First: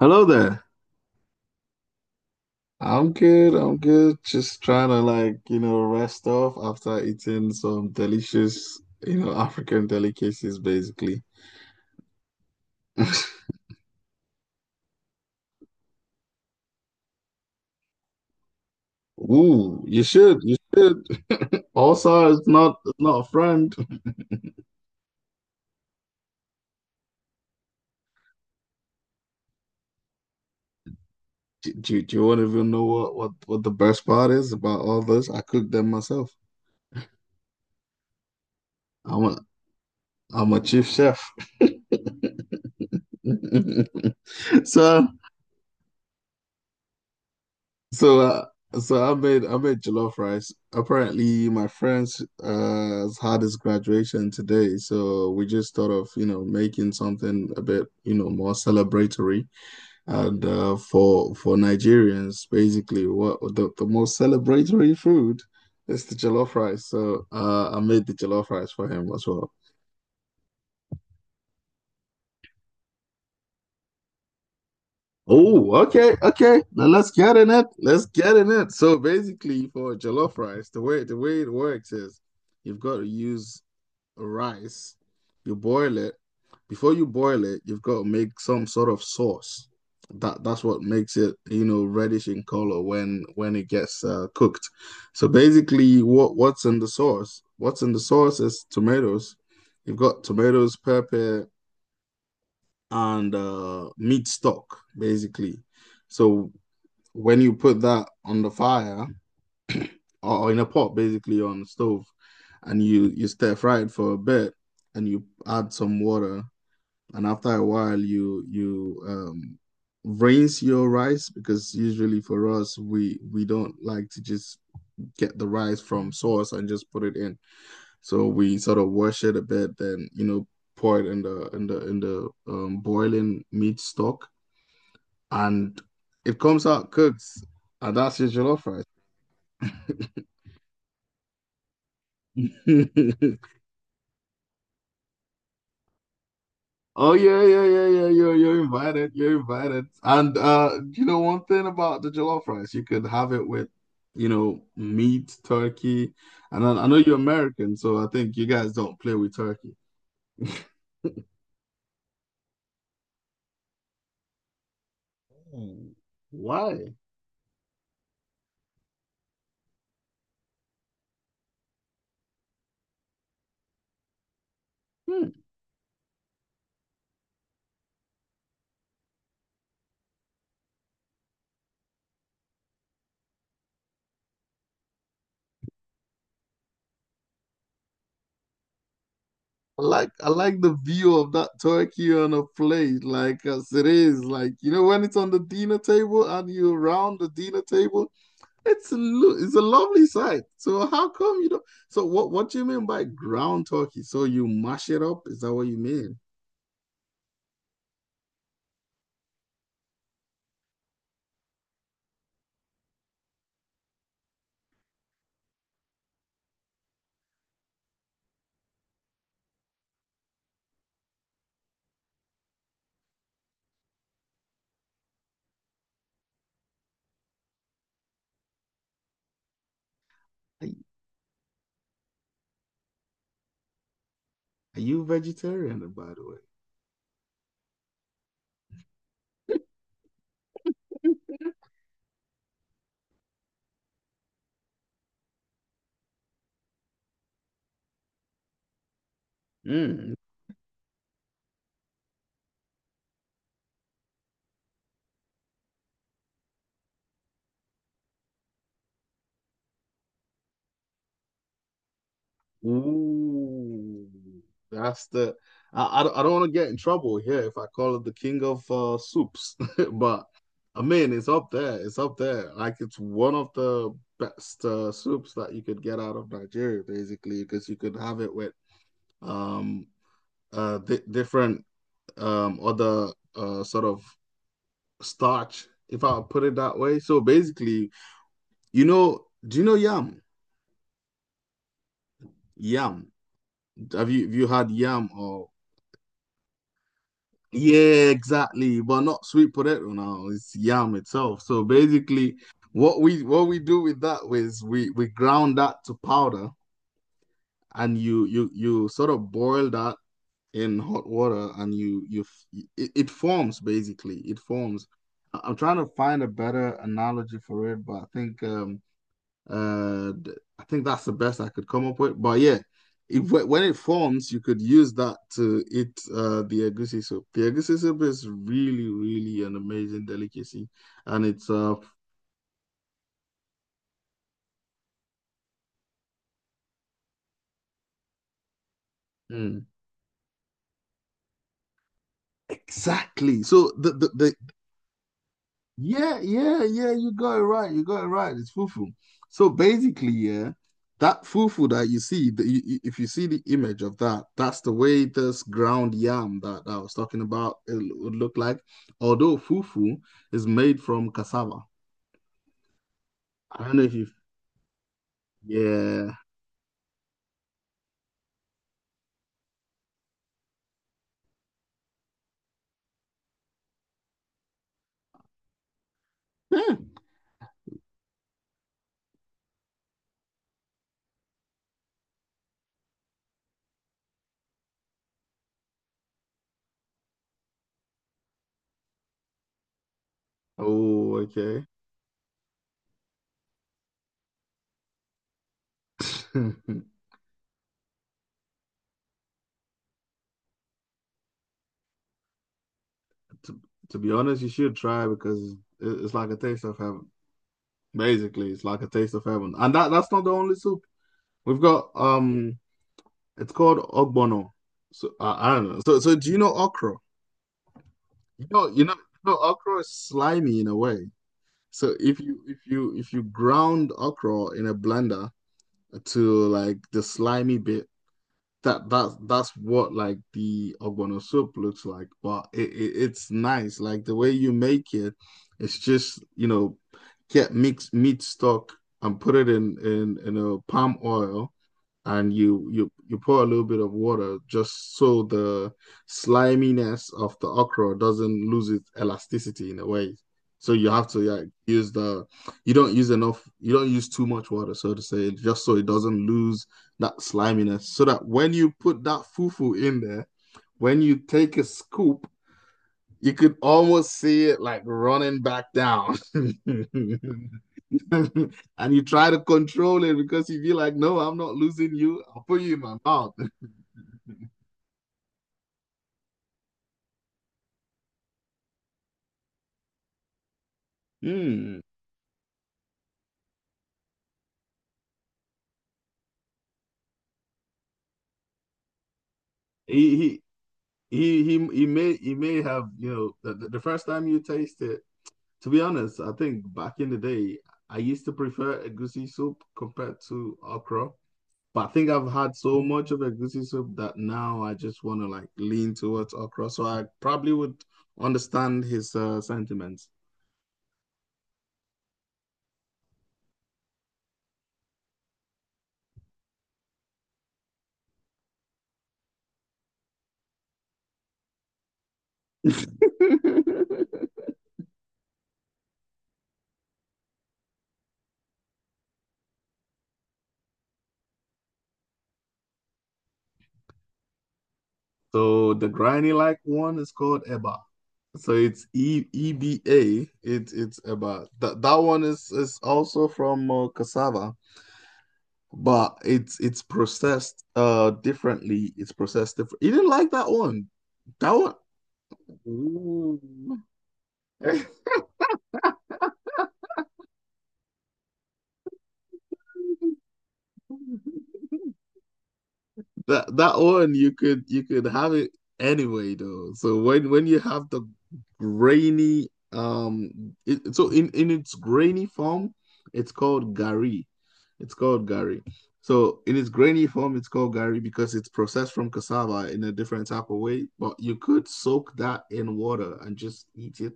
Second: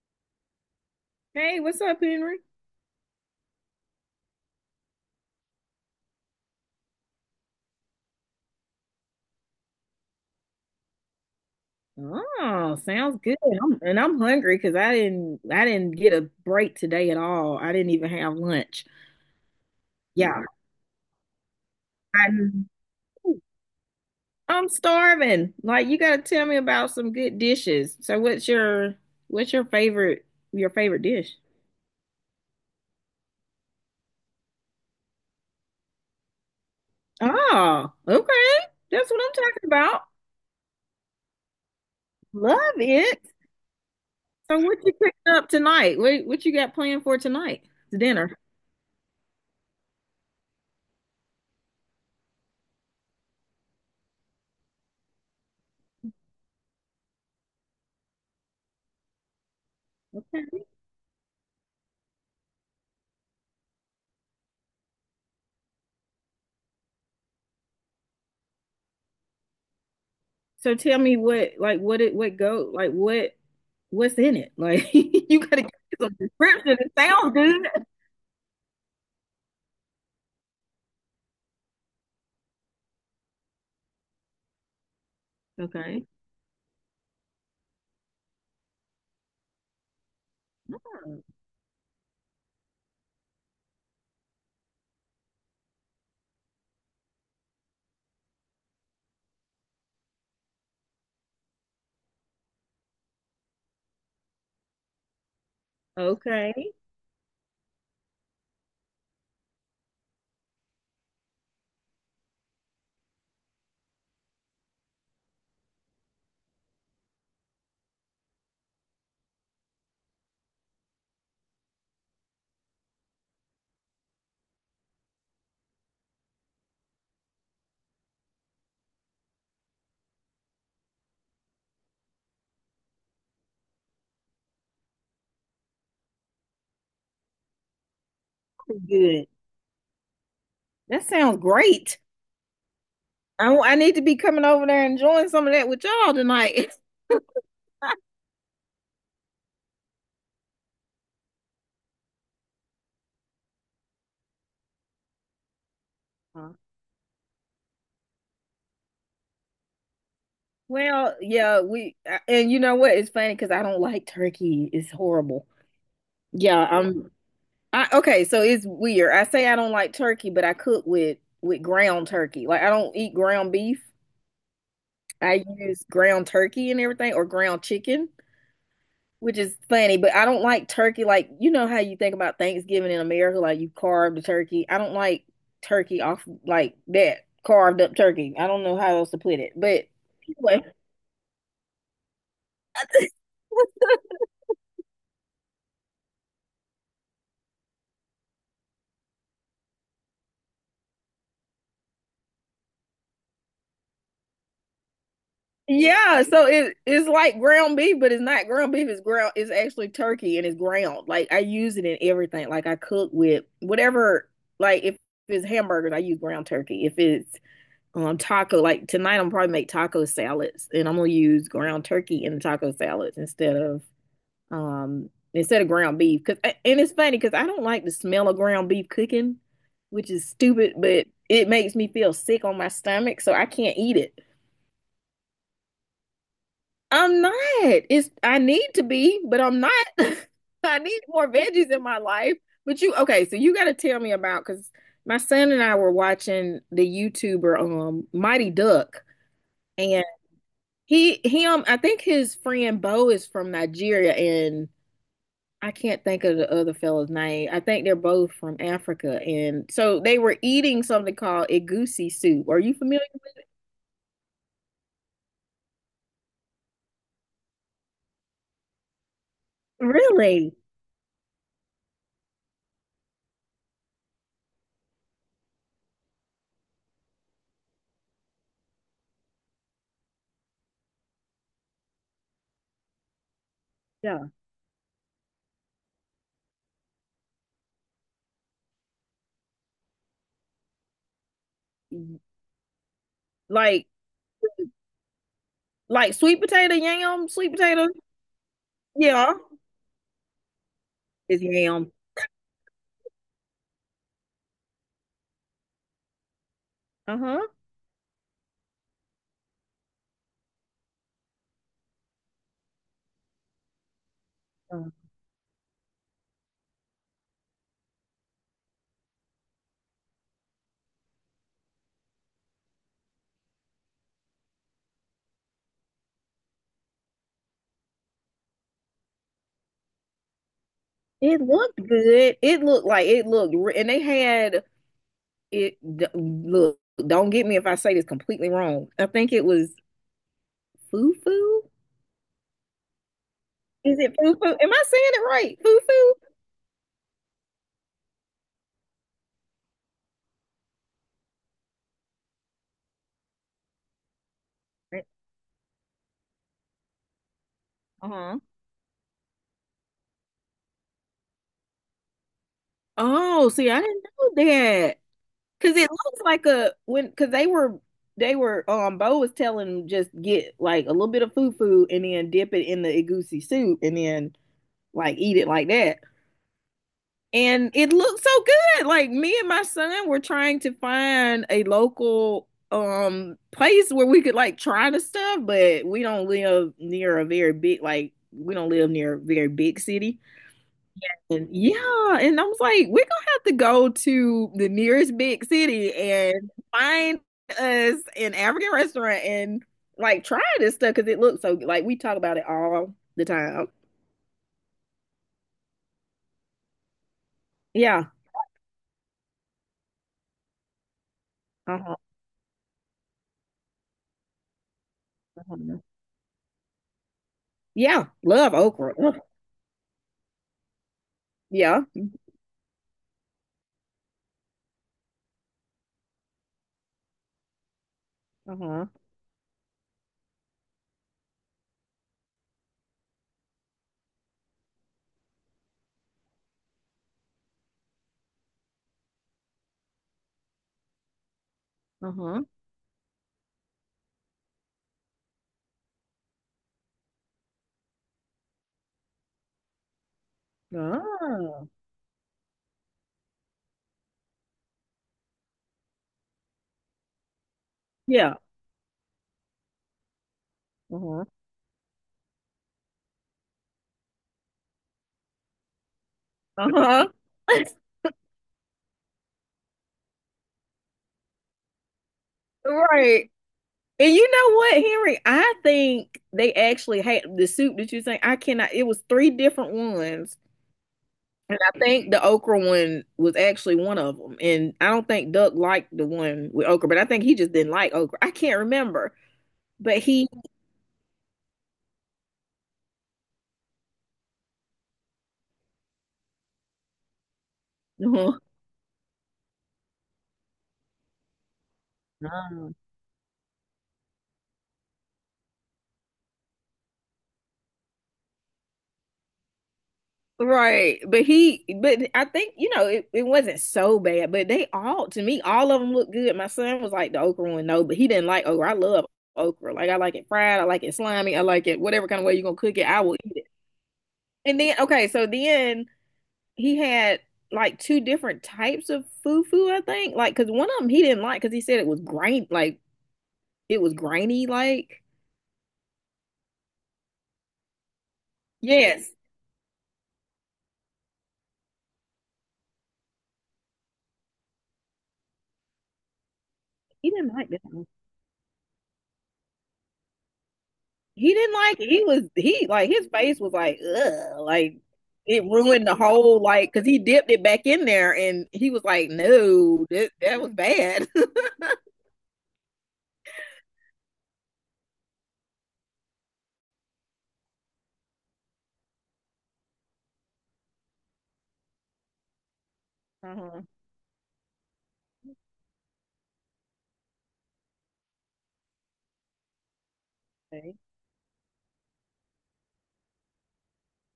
Hello there. Hey, what's up, Henry? I'm good. I'm good. Just trying to like, rest off after eating some delicious, African delicacies basically. Oh, sounds good. And I'm hungry because I didn't get a break today at all. I didn't even have lunch. Ooh, you should. Yeah, You should. Also, it's I'm, not it's not a friend. I'm starving. Like you got to tell me about some good dishes. So what's your favorite dish? Do you want to even know what the best part is about all this? I cook them myself. Oh, okay. That's what I'm I'm a talking about. I'm a chief chef. Love it. So what you So cooking up tonight? What you got planned for tonight? It's So, dinner. uh, so I made jollof rice. Apparently, my friends has had his graduation today, so we just thought of making something a bit more celebratory. And for Nigerians, basically, what the most celebratory food is the jollof rice. So I made the jollof rice for him as well. So tell me what like what it what go like what what's in it? Like you gotta give Oh, me okay, some okay. description. Now It let's sounds get in it. good. Let's get in it. So basically, for jollof rice, the way it works is, you've got to use rice, you boil Okay. it. Before you boil it, you've got to make some sort of sauce. That's what makes it, reddish in color when it gets cooked. So basically, what's in the sauce? What's in the sauce is tomatoes. You've got tomatoes, pepper, and meat stock, basically. So Okay. when you put that on the fire, or in a pot basically on the stove, and you stir fry it for a bit, and you add some water, and after a while you rinse your rice, because usually for us we don't like to just get the rice from source and just put it in. So we sort of wash it a bit, then pour it in the boiling meat stock, and it comes out cooked, and that's your jollof Good. rice. That sounds great. I need to be coming over there and enjoying some of that with y'all tonight. Oh yeah, yeah, yeah, yeah. You're invited. You're invited. And you know, one thing about the jollof rice, you could have it with, meat, turkey, Huh. and I know you're American, so I think you guys don't play with turkey. Well, yeah, we and you know what? It's funny because I don't like turkey. It's horrible. Hmm. Yeah, Why? I okay, so it's weird. I say I don't like turkey, but I cook with ground turkey. Like I don't eat ground beef. Hmm. I use ground turkey and everything, or ground chicken, which is funny, but I don't like turkey. Like, you know how you think about Thanksgiving in America, like you carve the turkey. I don't like turkey off like that, carved up turkey. I don't know how else to put it, I but like I like anyway, the view of that turkey on a plate, like as it is, like you know when it's on the dinner table and you're around the dinner table. It's a, it's a lovely sight. So how come you don't? So what do you mean by ground turkey? So you mash it up? Is that what you mean? yeah. So it it's like ground beef, but it's not ground beef. It's ground. It's actually turkey and it's ground. Like I use it in everything. Like I cook with whatever. Like if it's hamburgers, I use ground turkey. If it's taco, like tonight I'm probably make taco salads and I'm gonna use ground turkey in the taco salads instead of instead of ground beef. Cause and it's funny because I don't like the smell of ground beef cooking, which is Are, stupid, but it makes me feel sick on my stomach so I can't eat it. are you vegetarian, by the way? I'm not, it's I need to be but I'm not. I need more veggies in my life, but you okay so you gotta tell me about, because my son and I were watching the YouTuber Mighty Duck. Mm. He I think his friend Bo is from Nigeria, and I can't think of the other fella's name. I think they're both from Africa, and so they were eating something called egusi soup. Are you familiar? Ooh, that's the. I don't, I don't want to get in trouble here if I call it the king of soups, but Really? I mean it's up there. It's up there. Like it's one of the best soups that you could get out of Nigeria, basically, because you could have it with um di different other sort of Yeah. starch, if I put it that way. So basically, do you know yam? Yam. Like Have you had yam or like sweet potato yam, sweet potato. yeah, exactly, but not Yeah. sweet potato now. It's yam itself. It's So yam. basically, what we do with that is we ground that to powder, Uh-huh. and you sort of boil that in hot water, and you it forms, basically it Uh, forms. I am trying to find a better analogy for it, but uh I think that's the best I could come up with, but yeah. it, when it forms, you could use that to eat the egusi soup. The egusi soup is really really an amazing delicacy, and it it's looked good. It looked like and they had it d- look, don't get me if I say this completely wrong. I think it mm, was fufu. exactly. So the, Is the it the foo foo? Am I saying it right? Foo foo? yeah, yeah, yeah, you got it right. You got it right. It's fufu. So basically, yeah, that fufu that you see, if you see the image of that, that's the way this ground yam that I was talking about it would look Uh-huh. like. Although fufu is made from cassava. Oh, I see, don't I know if didn't you, know that. Cause it yeah. looks like a when cause they were Bo was telling them just get like a little bit of foo foo and then dip it in the egusi soup and then like eat it like that. Yeah. And it looked so good. Like me and my son were trying to find a local place where we could like try the stuff, but we don't live near a very big, like we don't live near a very big city. Oh, And okay. yeah, and I was like, we're gonna have to go to the nearest big city and find us an African restaurant and like try this stuff because it looks so, like we talk about it all the To, time. to be honest, you should try, because it's like a taste of heaven. Yeah. Basically, it's like a taste of heaven. And that's not the only soup. We've got Uh-huh. It's called ogbono. So I don't Uh-huh. know. So do you know okra? Yeah. You Love know you know okra. Ugh. you know okra is slimy in a way. Yeah. So if you ground okra in a blender to like the slimy bit, Uh-huh. That's what like the ogbono soup looks like. But it's nice. Like the way you make it, it's just get mixed meat stock and put it in a palm oil, and Uh-huh. You pour a little bit of water, just so the sliminess of the okra doesn't lose its elasticity in a way. So you have to like Ah. use the, you don't use enough, you don't use too much water, so to say, just so it doesn't lose that sliminess, so that Yeah. when you put that fufu in there, when you Uh-huh. take a scoop, you could almost see it like running back down. Uh-huh. And you try to control it because you feel like, no, I'm not losing you. I'll put you in my Right. mouth. And you know what, Henry? I think they actually had the soup that you think I cannot. It was three different ones. And I Mm. think the okra one was actually one of them. And I don't think Duck liked the one with okra, but I think he just didn't like okra. I can't remember. But He he, he he may have, you know, the first time you taste it, to be honest, I think back in the day, I used to prefer a goosey soup compared to okra. But I think I've had mm, so much of egusi soup that now I just want to like lean towards okra. So I probably would understand his sentiments. right. But he, but I think, you know, it wasn't so bad. But they all, to me, all of them looked good. My son was like the okra one, no, but he didn't like okra. I love okra. Like, I like it fried. I like it slimy. I like it whatever kind of way you're going to cook it. I will eat it. And then, okay, so then he had like two different types of fufu, I think. Like, cause one of them he didn't like because he said it was grainy. Like, So the granny like one is called eba. So it's yes, Eba. It's eba. That one is also from cassava, but it's he didn't like processed that one. Differently. It's processed different. You didn't like that one. He That didn't one. like it. He was he like his Ooh. face was like ugh, like it ruined the whole, like because he dipped it back in there and he was like, no, that that was bad. That one you could have it anyway though. So when you have the grainy so in its grainy form, it's Uh-huh. called gari. It's called gari. So in its grainy form, it's called gari because it's processed from cassava in a different type of Okay. way. But you could soak that in water and just eat it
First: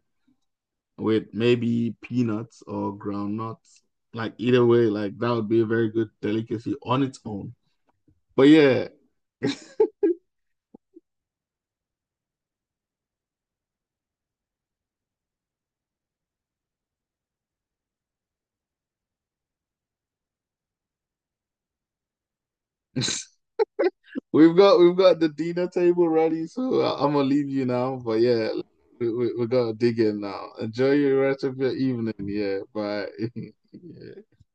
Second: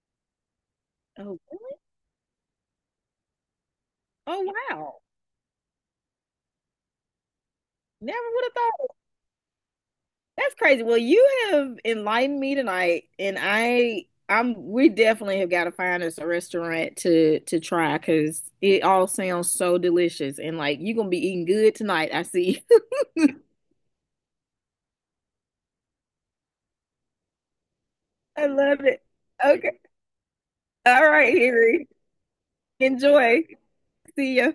with Oh, maybe peanuts or ground nuts. Like oh either way, wow! like that would be a very good delicacy on its own. Never But would have yeah. thought. That's crazy. Well, you have enlightened me tonight, and we definitely have got to find us a restaurant to try because it all sounds so delicious, and like you're gonna be eating good tonight. I see. We've got the dinner table ready, so I am gonna leave you now. But I yeah, love it. We gotta Okay. dig in now. Enjoy All your right, rest of your Henry. evening. Yeah, bye. Enjoy. Yeah. See ya.